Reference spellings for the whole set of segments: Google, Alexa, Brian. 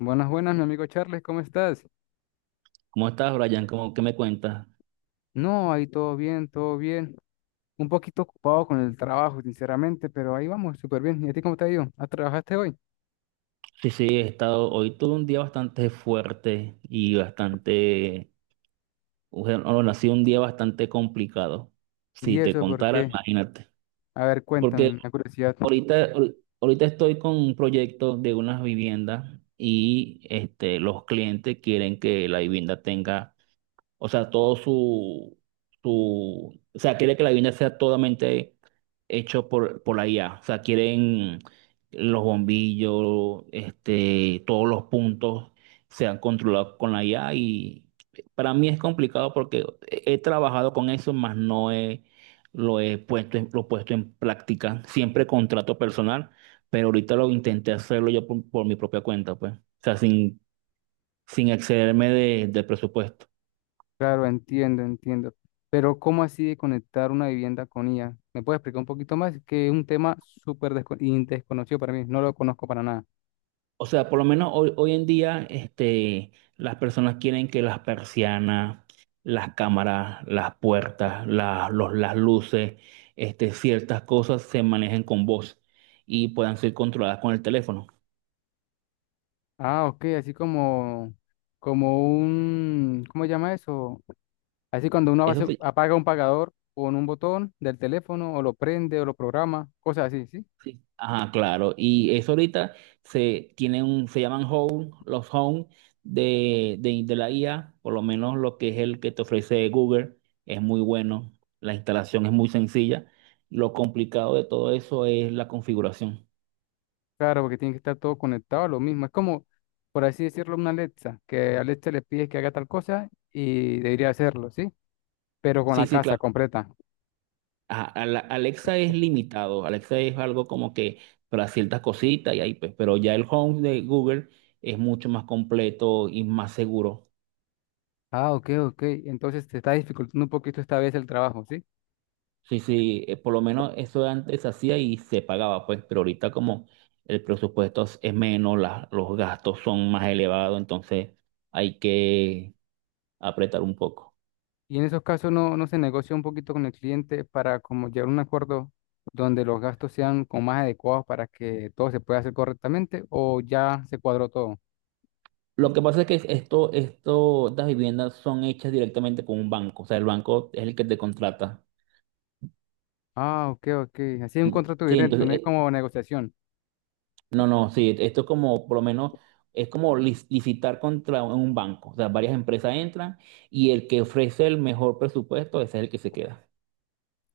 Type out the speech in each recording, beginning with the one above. Buenas, buenas, mi amigo Charles, ¿cómo estás? ¿Cómo estás, Brian? ¿Qué me cuentas? No, ahí todo bien, todo bien. Un poquito ocupado con el trabajo, sinceramente, pero ahí vamos, súper bien. ¿Y a ti cómo te ha ido? ¿Ah, trabajaste hoy? Sí, He estado, hoy tuve un día bastante fuerte y bastante, bueno, no, bueno, ha sido un día bastante complicado. Si ¿Y te eso por contara, qué? imagínate. A ver, cuéntame, Porque me da curiosidad. Ahorita estoy con un proyecto de unas viviendas y los clientes quieren que la vivienda tenga. O sea, quiere que la vivienda sea totalmente hecho por la IA. O sea, quieren los bombillos, todos los puntos sean controlados con la IA y para mí es complicado porque he trabajado con eso, más no he, lo he puesto, lo he puesto en práctica. Siempre contrato personal, pero ahorita lo intenté hacerlo yo por mi propia cuenta, pues. O sea, sin excederme del presupuesto. Claro, entiendo, entiendo. Pero ¿cómo así de conectar una vivienda con IA? ¿Me puedes explicar un poquito más? Que es un tema súper desconocido para mí, no lo conozco para nada. O sea, por lo menos hoy en día, las personas quieren que las persianas, las cámaras, las puertas, las luces, ciertas cosas se manejen con voz y puedan ser controladas con el teléfono. Ah, ok, así como, como un, ¿cómo se llama eso? Así cuando uno Eso sí. apaga un pagador con un botón del teléfono o lo prende o lo programa, cosas así, ¿sí? Sí. Ajá, claro. Y eso ahorita se llaman home, los home de la IA. Por lo menos lo que es el que te ofrece Google, es muy bueno. La instalación es muy sencilla. Lo complicado de todo eso es la configuración. Claro, porque tiene que estar todo conectado a lo mismo. Es como, por así decirlo, una Alexa, que Alexa le pide que haga tal cosa y debería hacerlo, ¿sí? Pero con Sí, la sí, casa claro. completa. Ajá, Alexa es limitado. Alexa es algo como que para ciertas cositas y ahí pues, pero ya el home de Google es mucho más completo y más seguro. Ah, ok, ok. Entonces te está dificultando un poquito esta vez el trabajo, ¿sí? Sí, sí, por lo menos eso antes se hacía y se pagaba, pues, pero ahorita como el presupuesto es menos, los gastos son más elevados, entonces hay que apretar un poco. Y en esos casos no, no se negocia un poquito con el cliente para como llegar a un acuerdo donde los gastos sean como más adecuados para que todo se pueda hacer correctamente o ya se cuadró todo. Lo que pasa es que estas viviendas son hechas directamente con un banco, o sea, el banco es el que te contrata. Ah, ok, ok. Así es un contrato Sí, directo, entonces, no es como negociación. no, no, sí, esto es como, por lo menos, es como licitar contra un banco, o sea, varias empresas entran y el que ofrece el mejor presupuesto, ese es el que se queda.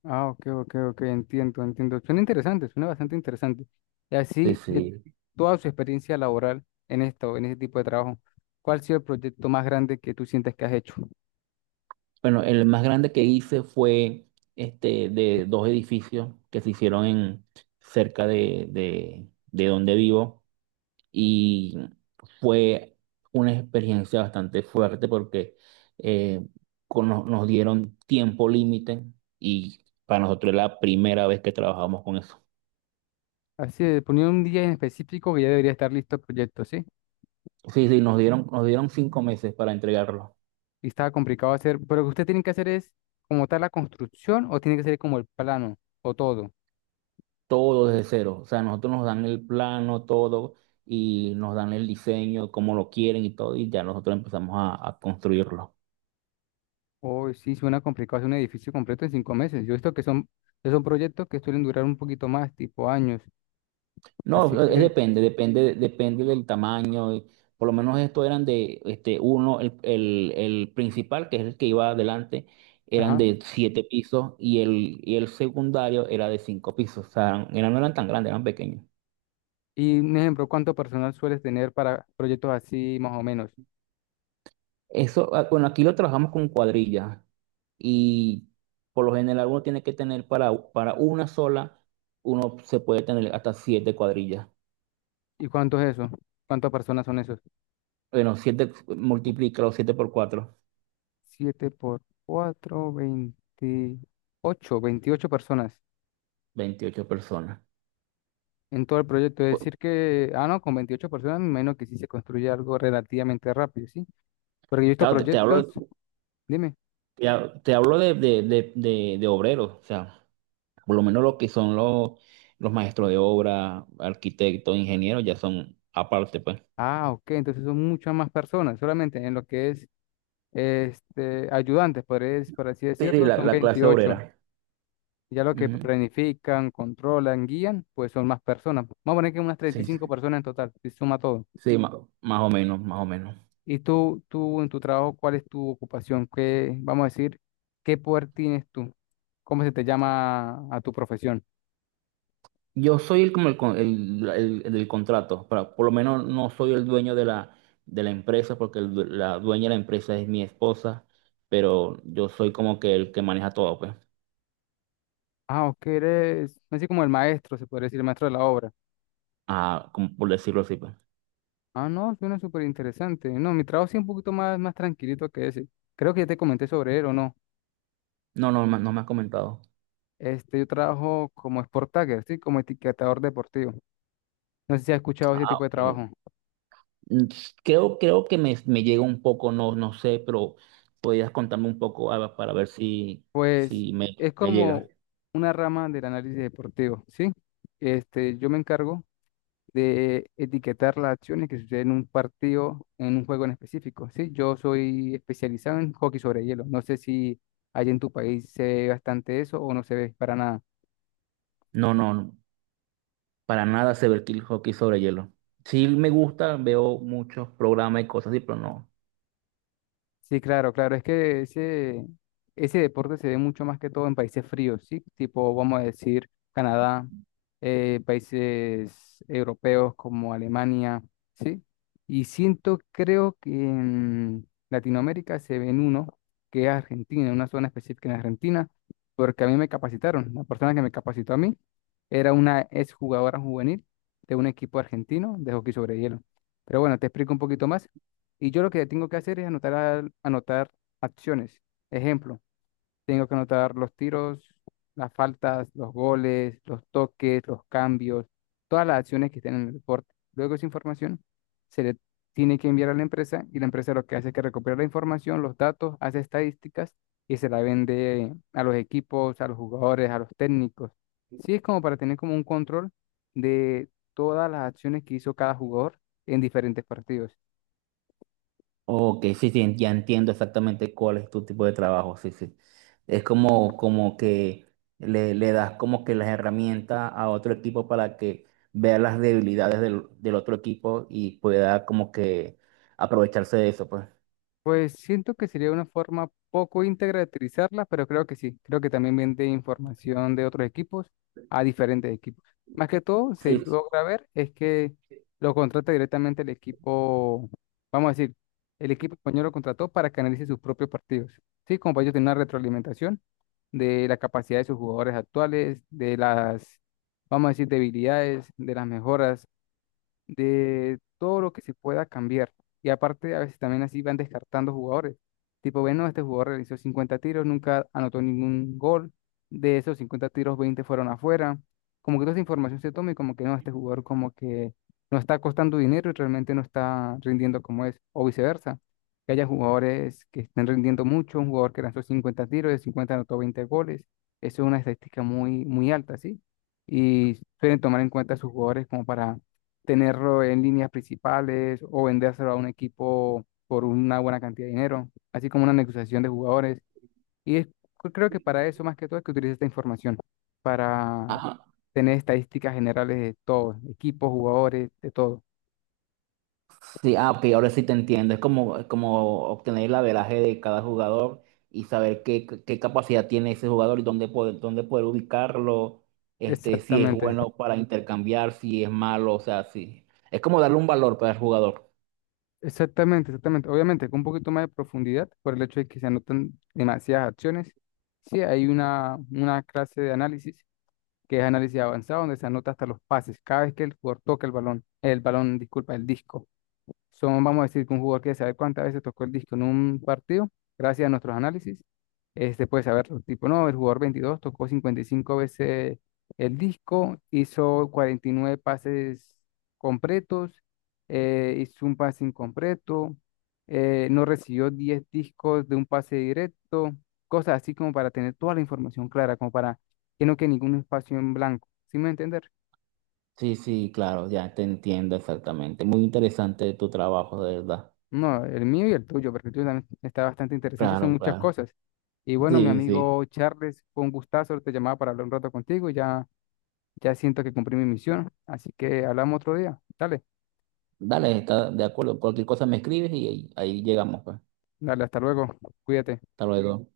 Ah, ok, ok, ok, entiendo, entiendo. Suena interesante, suena bastante interesante. Y Sí, así, de sí. toda su experiencia laboral en esto, en este tipo de trabajo, ¿cuál ha sido el proyecto más grande que tú sientes que has hecho? Bueno, el más grande que hice fue este de dos edificios que se hicieron en cerca de donde vivo y fue una experiencia bastante fuerte porque eh, nos dieron tiempo límite y para nosotros era la primera vez que trabajamos con eso. Así, de poniendo un día en específico que ya debería estar listo el proyecto, ¿sí? Sí, sí, nos dieron 5 meses para entregarlo. Y estaba complicado hacer, pero lo que usted tiene que hacer es como tal la construcción o tiene que ser como el plano o todo. Todo desde cero. O sea, nosotros nos dan el plano, todo, y nos dan el diseño, cómo lo quieren y todo, y ya nosotros empezamos a construirlo. Hoy sí, suena complicado hacer un edificio completo en 5 meses. Yo he visto que que son proyectos que suelen durar un poquito más, tipo años. Así No, es que, depende del tamaño. Y por lo menos estos eran de, este, uno, el principal, que es el que iba adelante, eran ajá. de 7 pisos y y el secundario era de 5 pisos. O sea, eran, no eran tan grandes, eran pequeños. Y un ejemplo, ¿cuánto personal sueles tener para proyectos así más o menos? Eso, ah, bueno, aquí lo trabajamos con cuadrillas. Y por lo general uno tiene que tener para una sola, uno se puede tener hasta 7 cuadrillas. ¿Y cuánto es eso? ¿Cuántas personas son esos? Bueno, siete, multiplícalo, 7 por 4, Siete por cuatro, 28, 28 personas 28 personas. en todo el proyecto. Es Cu- decir que, ah, no, con 28 personas, me imagino que sí se construye algo relativamente rápido, ¿sí? Porque yo he visto Claro, te proyectos, hablo, dime. Te hablo de obreros, o sea, por lo menos lo que son los maestros de obra, arquitectos, ingenieros, ya son aparte, pues. Ah, ok, entonces son muchas más personas, solamente en lo que es este, ayudantes, podría- por así Sí, sí, decirlo, son la clase 28. obrera. Ya lo que Ujú. planifican, controlan, guían, pues son más personas. Vamos a poner que unas treinta y Sí, cinco personas en total, si suma todo. sí, más o menos, más o menos. Y tú en tu trabajo, ¿cuál es tu ocupación? ¿Qué, vamos a decir, qué poder tienes tú? ¿Cómo se te llama a tu profesión? Yo soy el, como el, con- el del contrato, para, por lo menos no soy el dueño de la empresa, porque la dueña de la empresa es mi esposa, pero yo soy como que el que maneja todo, pues, Ah, ok, eres así como el maestro, se podría decir, el maestro de la obra. ah, como por decirlo así, pues. Ah, no, suena súper interesante. No, mi trabajo sí es un poquito más, más tranquilito que ese. Creo que ya te comenté sobre él o no. No, no, no me ha comentado. Este, yo trabajo como sport tagger, ¿sí? Como etiquetador deportivo. No sé si has escuchado ese Ah, tipo de ok. trabajo. Mm. Creo que me llega un poco, no, no sé, pero podrías contarme un poco ah, para ver si, Pues es me llega. como una rama del análisis deportivo, ¿sí? Este, yo me encargo de etiquetar las acciones que suceden en un partido, en un juego en específico, ¿sí? Yo soy especializado en hockey sobre hielo. No sé si allá en tu país se ve bastante eso o no se ve para nada. No, no, no. Para nada sé ver el hockey sobre hielo. Sí me gusta, veo muchos programas y cosas así, pero no. Sí, claro, claro. Es que ese deporte se ve mucho más que todo en países fríos, ¿sí? Tipo, vamos a decir, Canadá, países europeos como Alemania, ¿sí? Y siento, creo que en Latinoamérica se ven uno, que es Argentina, una zona específica en Argentina, porque a mí me capacitaron. La persona que me capacitó a mí era una exjugadora juvenil de un equipo argentino de hockey sobre hielo. Pero bueno, te explico un poquito más. Y yo lo que tengo que hacer es anotar acciones. Ejemplo, tengo que anotar los tiros, las faltas, los goles, los toques, los cambios, todas las acciones que estén en el deporte. Luego esa información se le tiene que enviar a la empresa y la empresa lo que hace es que recupera la información, los datos, hace estadísticas y se la vende a los equipos, a los jugadores, a los técnicos. Sí, es como para tener como un control de todas las acciones que hizo cada jugador en diferentes partidos. Ok, sí, sí, ya entiendo exactamente cuál es tu tipo de trabajo, sí, sí. Es como que le das como que las herramientas a otro equipo para que vea las debilidades del otro equipo y pueda como que aprovecharse de eso, pues. Pues siento que sería una forma poco íntegra de utilizarla, pero creo que sí. Creo que también vende información de otros equipos a diferentes equipos. Más que todo, se Sí. logra ver es que lo contrata directamente el equipo, vamos a decir, el equipo español lo contrató para que analice sus propios partidos. Sí, como para ellos tiene una retroalimentación de la capacidad de sus jugadores actuales, de las, vamos a decir, debilidades, de las mejoras de todo lo que se pueda cambiar. Y aparte, a veces también así van descartando jugadores. Tipo, bueno, este jugador realizó 50 tiros, nunca anotó ningún gol. De esos 50 tiros, 20 fueron afuera. Como que toda esa información se toma y como que no, este jugador como que no está costando dinero y realmente no está rindiendo como es. O viceversa, que haya jugadores que estén rindiendo mucho, un jugador que lanzó 50 tiros, de 50 anotó 20 goles. Eso es una estadística muy, muy alta, ¿sí? Y suelen tomar en cuenta a sus jugadores como para tenerlo en líneas principales o vendérselo a un equipo por una buena cantidad de dinero, así como una negociación de jugadores. Y es- Creo que para eso más que todo es que utilice esta información, para Ajá. tener estadísticas generales de todo, equipos, jugadores, de todo. Sí, ah, ok, ahora sí te entiendo. Es como obtener el averaje de cada jugador y saber qué capacidad tiene ese jugador y dónde poder ubicarlo, este, si es Exactamente, bueno para intercambiar, si es malo, o sea, sí. Es como darle un valor para el jugador. exactamente, exactamente. Obviamente, con un poquito más de profundidad, por el hecho de que se anotan demasiadas acciones, sí hay una clase de análisis que es análisis avanzado, donde se anota hasta los pases, cada vez que el jugador toca el balón, disculpa, el disco. Son, vamos a decir, que un jugador que sabe cuántas veces tocó el disco en un partido, gracias a nuestros análisis, este puede saber, tipo, no, el jugador 22 tocó 55 veces el disco, hizo 49 pases completos, hizo un pase incompleto, no recibió 10 discos de un pase directo, cosas así como para tener toda la información clara, como para que no quede ningún espacio en blanco. ¿Sí me entiendes? Sí, sí, claro, ya te entiendo exactamente. Muy interesante tu trabajo, de verdad. No, el mío y el tuyo, porque el tuyo también está bastante interesante y son Claro, muchas claro. cosas. Y bueno, mi Sí, sí. amigo Charles, fue un gustazo, te llamaba para hablar un rato contigo y ya, ya siento que cumplí mi misión. Así que hablamos otro día. Dale, Dale, está de acuerdo. Cualquier cosa me escribes y ahí llegamos, pues. dale, hasta luego. Cuídate. Hasta luego.